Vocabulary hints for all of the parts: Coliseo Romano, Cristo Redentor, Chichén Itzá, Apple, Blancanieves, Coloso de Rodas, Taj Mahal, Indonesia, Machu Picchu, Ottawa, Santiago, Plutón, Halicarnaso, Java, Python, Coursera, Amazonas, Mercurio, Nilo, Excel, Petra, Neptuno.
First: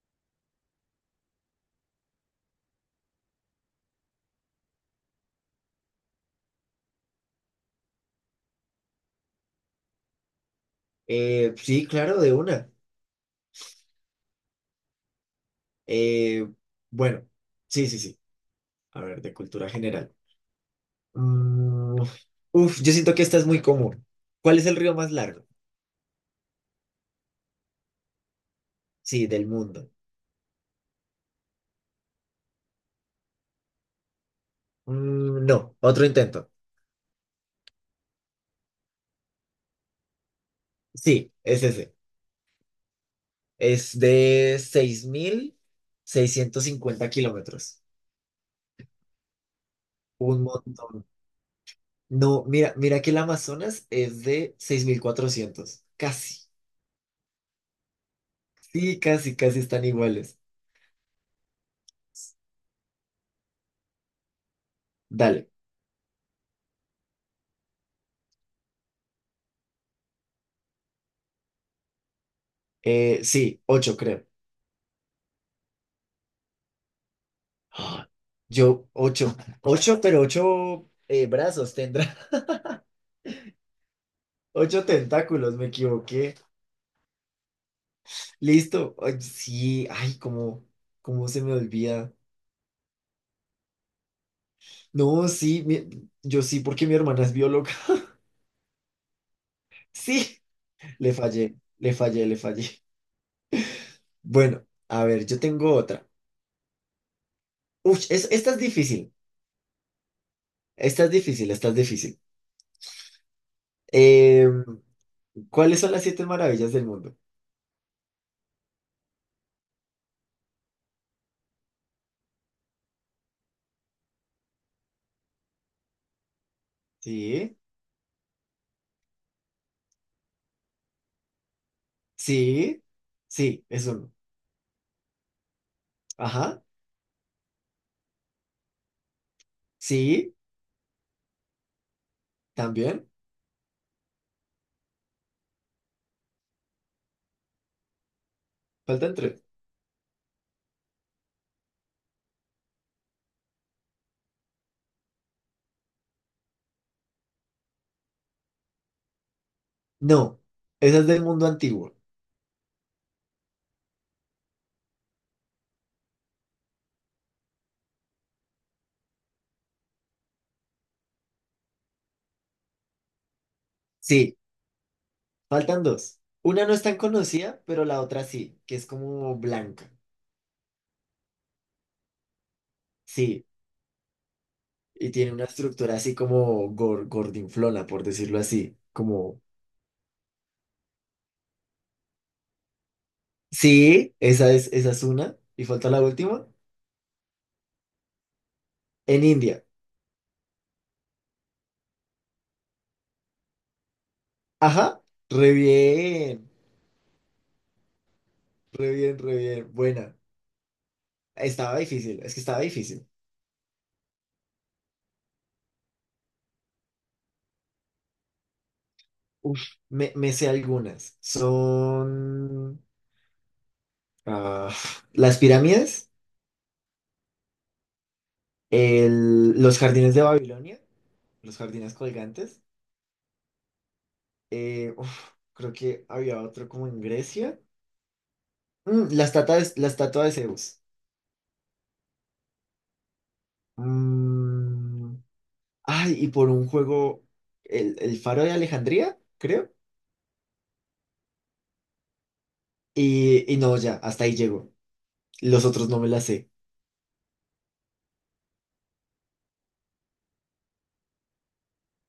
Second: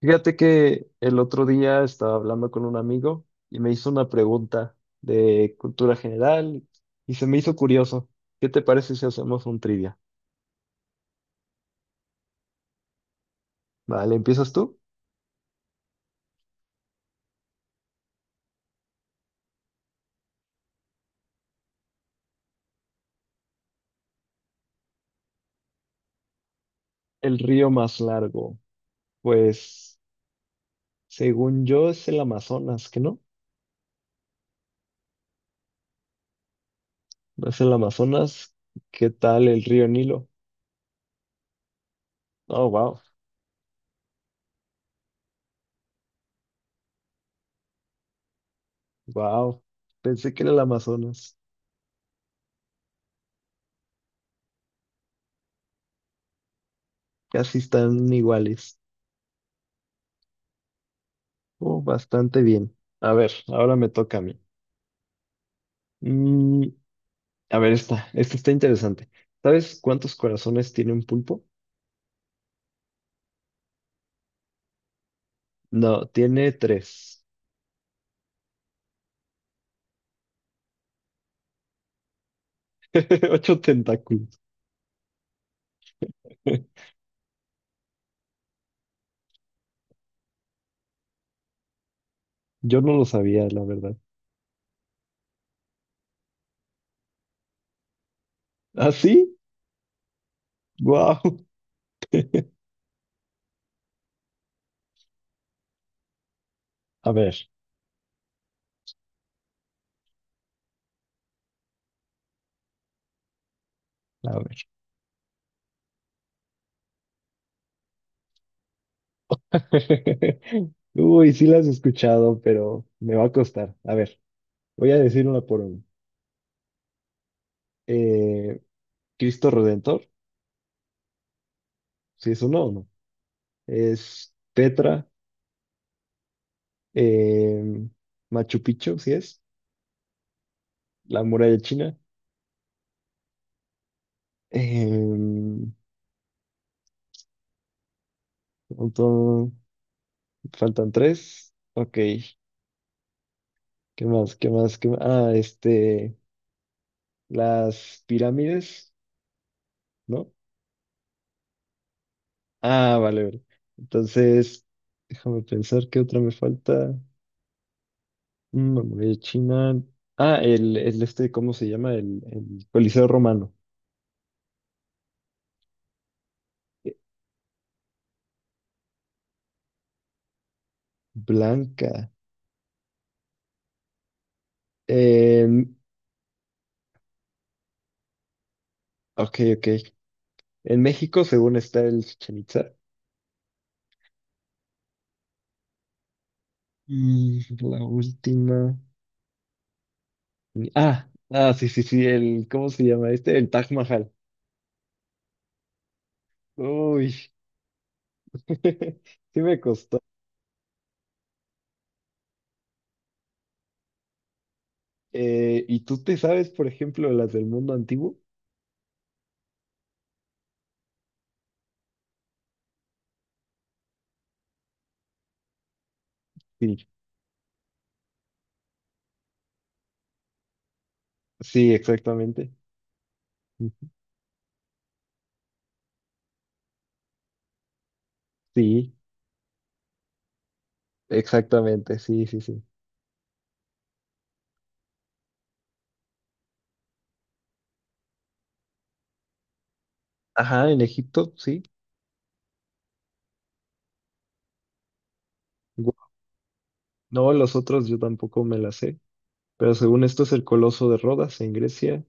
Fíjate que el otro día estaba hablando con un amigo y me hizo una pregunta de cultura general y se me hizo curioso. ¿Qué te parece si hacemos un trivia? Sí, claro, de una. Vale, ¿empiezas tú? Eh, bueno, sí, sí, sí. A ver, de cultura general. Mm, Uf, yo siento que esta es muy común. ¿Cuál es el río más largo? El río más largo. Sí, del mundo. Pues, según yo, es el Amazonas, ¿qué no? No, otro intento. ¿No es el Amazonas? ¿Qué tal el río Nilo? Sí, es ese. Oh, wow, Es de 6650 kilómetros. wow. Pensé Un que era el montón. Amazonas. No, mira que el Amazonas es de 6400 casi. Casi están iguales. Sí, casi, casi están iguales. Oh, bastante bien. A ver, ahora me toca a mí. Dale. Mm, A ver, esta está interesante. ¿Sabes cuántos corazones tiene un pulpo? Sí, 8 creo. No, tiene tres. ¡Ah! Yo, ocho. Ocho, pero ocho brazos tendrá. Ocho tentáculos. Ocho tentáculos, me equivoqué. Listo. Ay, sí, ay, cómo se me olvida. Yo no lo sabía, la verdad. No, sí, yo sí, porque mi hermana es bióloga. ¿Ah, sí? Sí, le ¡Guau! fallé, le fallé, le fallé. Bueno, a ver, yo tengo otra. A ver, Uf, esta es difícil. Esta es difícil, esta es difícil. a Eh, ver. ¿Cuáles son las siete maravillas del mundo? Uy, sí las he escuchado, pero me va a costar. A ver, voy a decir una por una. Sí, Eh, Cristo Redentor, sí es uno o sí, no. sí, es uno. Es Petra, Ajá, em, Machu Picchu, sí es. sí, La muralla china. también. Eh, Faltan tres. Faltan tres. Ok. ¿Qué más? ¿Qué más? ¿Qué más? Ah, este. Las pirámides, ¿no? No, esa es del mundo antiguo. Ah, vale, vale. Entonces, déjame pensar qué otra me falta. Memoria de China. Ah, el este, ¿cómo se llama? El Coliseo Romano. Sí, faltan dos. Una no es Eh, tan conocida, pero la otra sí, que es como blanca. Blanca. Sí, y tiene una En- estructura así como gordinflona, por decirlo así. ok, Como, ok. En México, según está el Chichén Itzá. sí, esa es una. Y falta la última, Y la última. en India. Ah, ah, sí, sí, sí. El, ¿cómo se llama este? El Taj Mahal. Ajá, re bien, Uy. re bien, re Sí me bien. costó. Buena. Estaba difícil, es que estaba difícil. ¿Y tú te sabes, por ejemplo, las del mundo antiguo? Uf, me sé algunas. Son ah, las pirámides. Sí, Los jardines de Babilonia, los sí, jardines exactamente. colgantes. Uf, creo que había otro como en Grecia. Sí, La estatua de Zeus. exactamente, sí, sí, sí. Mm, Ay, y por un juego, el faro de Alejandría, creo. Ajá, en Egipto, sí. Y no, ya, hasta ahí llego. Los otros Gu- no me las sé. No, los otros yo tampoco me las sé, pero según esto es el Coloso de Rodas en Grecia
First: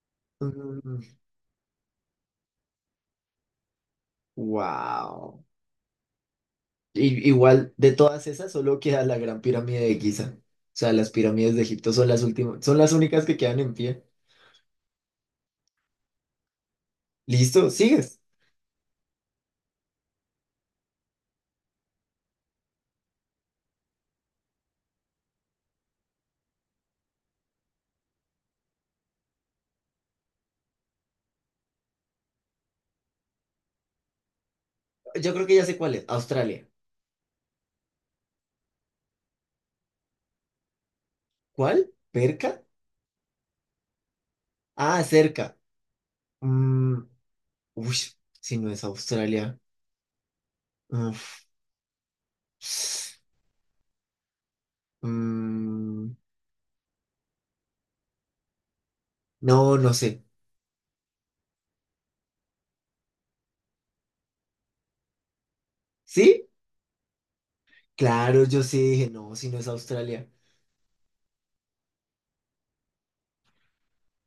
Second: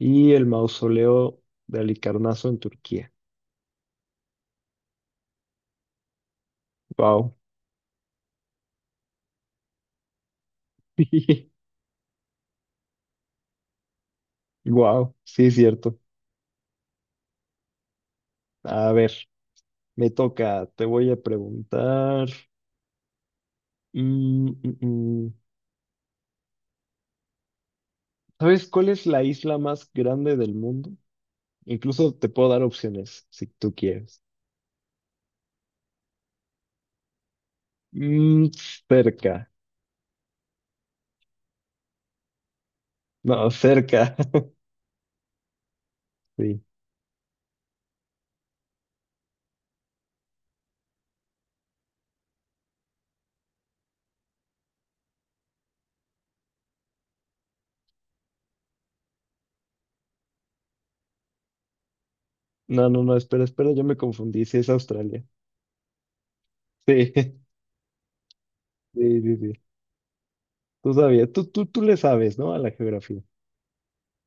y el Mm, mausoleo de Halicarnaso en Turquía. wow. Wow. Igual, de todas esas, solo queda la Gran Pirámide de Giza. O sea, las pirámides de Egipto son las últimas, son las únicas que quedan en pie. Wow, sí es cierto. Listo, sigues. A ver, me toca, te voy a preguntar. Mm, mm, mm. ¿Sabes cuál es la isla más grande del mundo? Incluso te puedo dar opciones si tú quieres. Yo creo que ya sé cuál es. Australia. Mm, Cerca. ¿Cuál? ¿Perca? No, cerca. Ah, cerca. Sí. Mm, Uy, si no es Australia. Uf. Mm, no, no sé. No, no, no, espera, espera, yo me confundí. Sí, es Australia. ¿Sí? Sí, Claro, yo sí dije, sí, sí, no, si sí. no es Australia. Tú sabías, tú le sabes, ¿no? A la geografía.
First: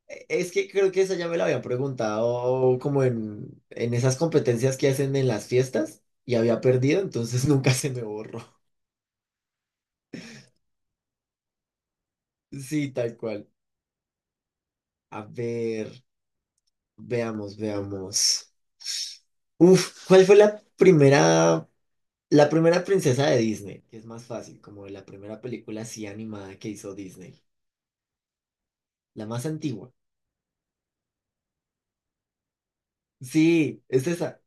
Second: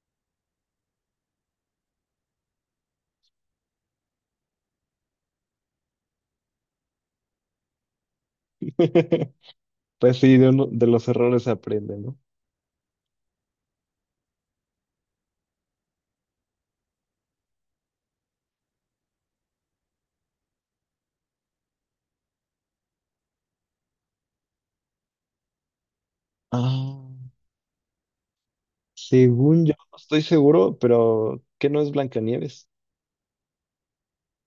Es que creo que esa ya me la había preguntado como en, esas competencias que hacen en las fiestas y había perdido, entonces nunca se me borró. Pues sí, de los errores se aprende, ¿no? Sí, tal cual. A ver. Veamos, veamos. Uf, ¿cuál fue la primera princesa de Disney? Que es más fácil, como la primera película así animada que hizo Ah, Disney. La más según yo, antigua. no estoy seguro, pero ¿que no es Blancanieves? Sí, es esa.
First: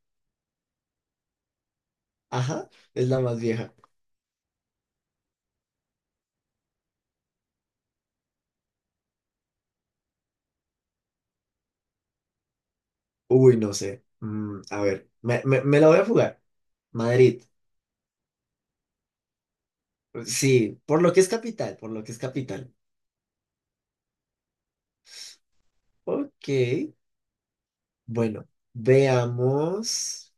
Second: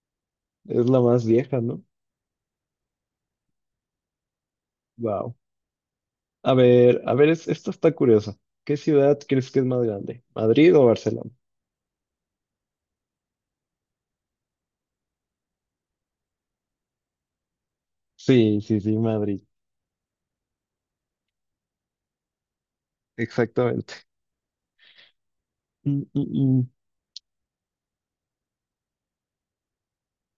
Es la más vieja, ¿no? Ajá, es la más vieja. Wow. A ver, esto está curioso. ¿Qué ciudad crees que es más grande? ¿Madrid o Barcelona? Uy, no sé. A ver, me la voy a jugar. Madrid. Sí, sí, sí, Madrid. Sí, por lo que es capital, por lo que es capital. Exactamente. Mm, mm, Ok, mm. bueno, veamos.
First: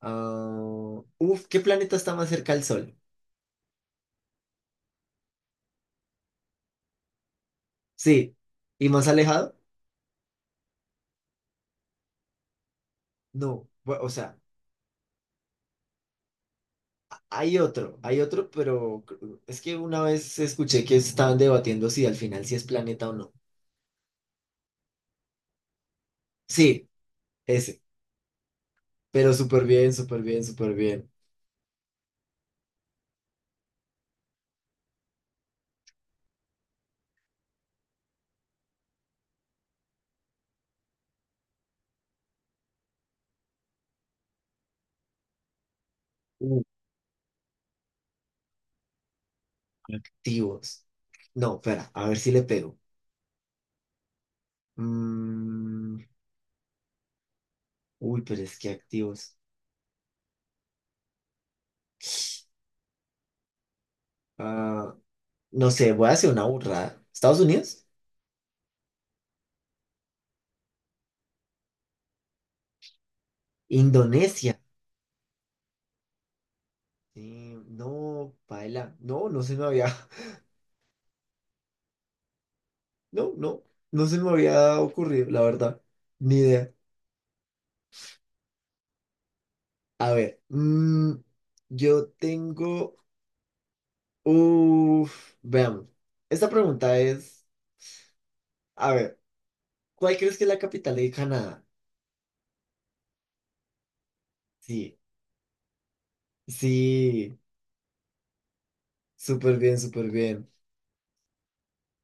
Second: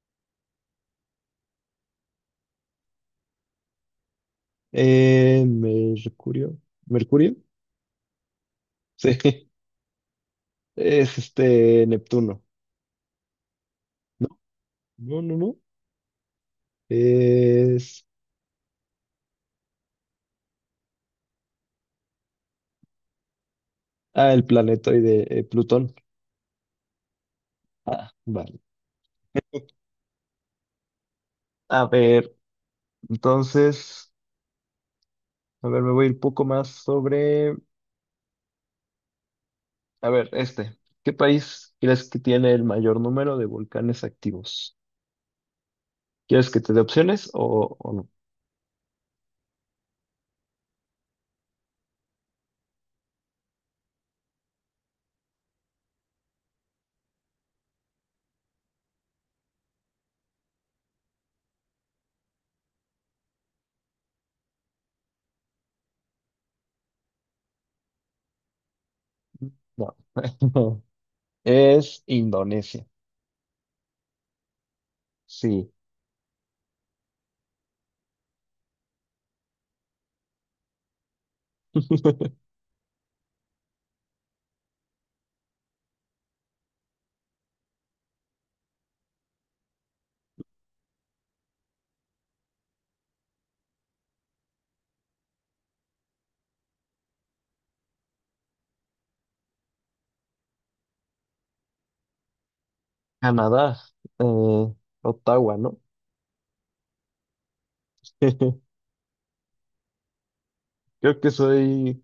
Ah, uf, ¿qué planeta está más cerca al Sol? Mercurio. ¿Mercurio? Sí, y más Sí. alejado, Es este Neptuno. no. O No, sea, no, no, no. hay otro, Es. hay otro, pero es que una vez escuché que estaban debatiendo si al final si es planeta o no. Ah, el planetoide, Plutón. Sí, ese, Ah, vale. pero súper bien, súper bien, súper bien. A ver, entonces. A ver, me voy un poco más sobre. A ver, este. ¿Qué país crees que tiene el mayor número de volcanes activos? ¿Quieres que Uh, te dé opciones o no? Activos. No, espera, a ver si le pego. Mm, Uy, pero es que activos. Ah, no sé, voy a hacer una burrada. ¿Estados Unidos? No. Es Indonesia. Indonesia. Sí. Sí, no, paila. No, no se me había. No, no, no se me había ocurrido, la verdad. Ni idea. A ver, yo tengo... Uf, veamos. Esta pregunta es, a ver, ¿cuál crees que es la capital de Canadá? Canadá. eh, Sí, Ottawa, ¿no? sí, Creo súper bien, súper bien. que soy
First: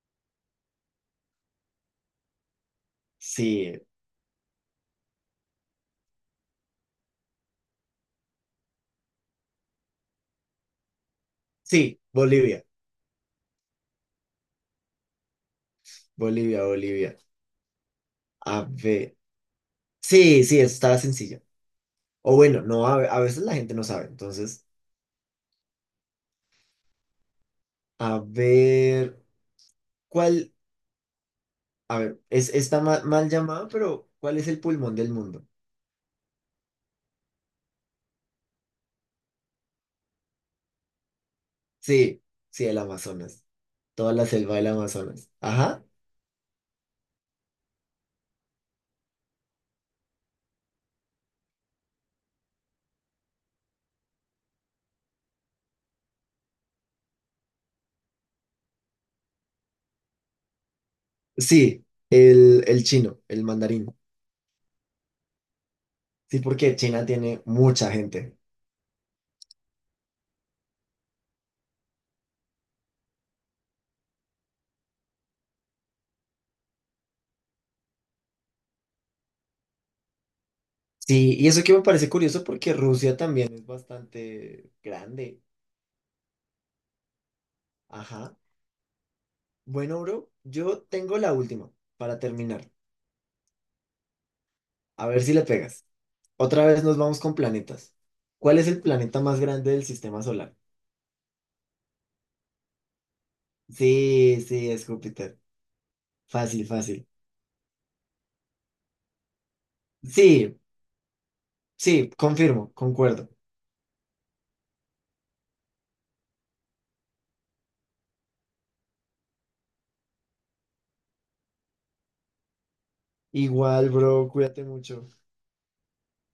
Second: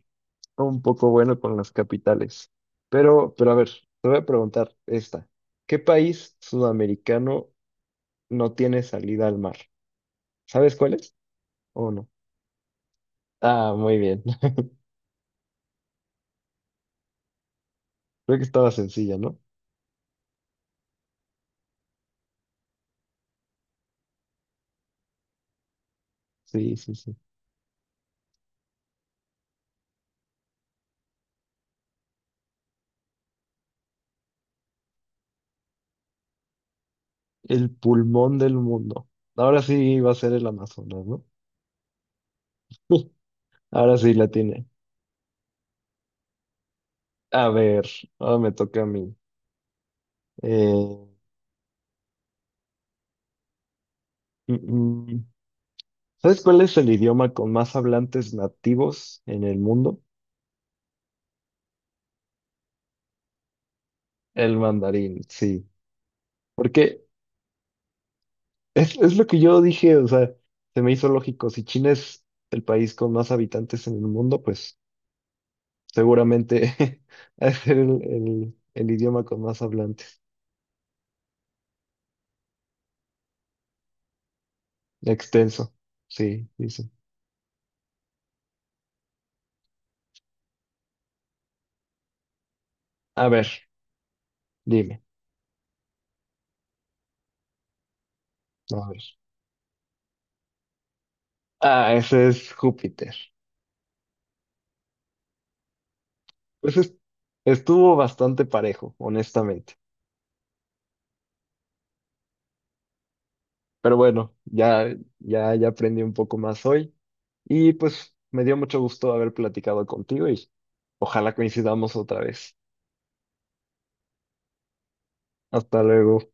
un poco bueno con las capitales. Pero a ver, Sí, te voy a preguntar esta. ¿Qué país sudamericano no tiene salida al mar? ¿Sabes cuál es? ¿O sí, no? Bolivia, Ah, muy bien. Bolivia, Bolivia. Creo que A estaba ver, sencilla, ¿no? sí, sí, eso estaba sencillo. O bueno, no, a veces la gente no sabe. Entonces, Sí, sí, sí. a ver, ¿cuál? A ver, está mal llamada, pero ¿cuál es el pulmón del mundo? El pulmón del mundo. Ahora sí va a ser el Amazonas, ¿no? Sí, sí, el Amazonas. Ahora Toda sí la la selva tiene. del Amazonas. Ajá. A ver, ahora me toca a mí. Eh, mm, mm. ¿Sabes cuál es el idioma con más hablantes nativos en el mundo? Sí, el chino, el mandarín. El mandarín, sí. Sí, porque Porque China tiene mucha gente. es lo que yo dije, o sea, se me hizo lógico. Si China es el país con más habitantes en el mundo, pues seguramente es el idioma con más hablantes. Sí, y eso que me parece curioso porque Rusia también es bastante grande. Extenso, sí, dice. Ajá. Bueno, bro, yo tengo la última para terminar. A ver, dime. A ver si le pegas. Otra vez nos vamos con planetas. ¿Cuál es el A ver. planeta más grande del sistema solar? Ah, ese es Júpiter. Sí, sí, es Júpiter. Fácil, Pues es- fácil. Estuvo bastante parejo, honestamente. Sí, sí, confirmo, concuerdo. Pero bueno, ya aprendí un poco más hoy y pues me dio mucho gusto haber platicado contigo y ojalá coincidamos otra vez. Igual, bro, cuídate mucho. Hasta luego.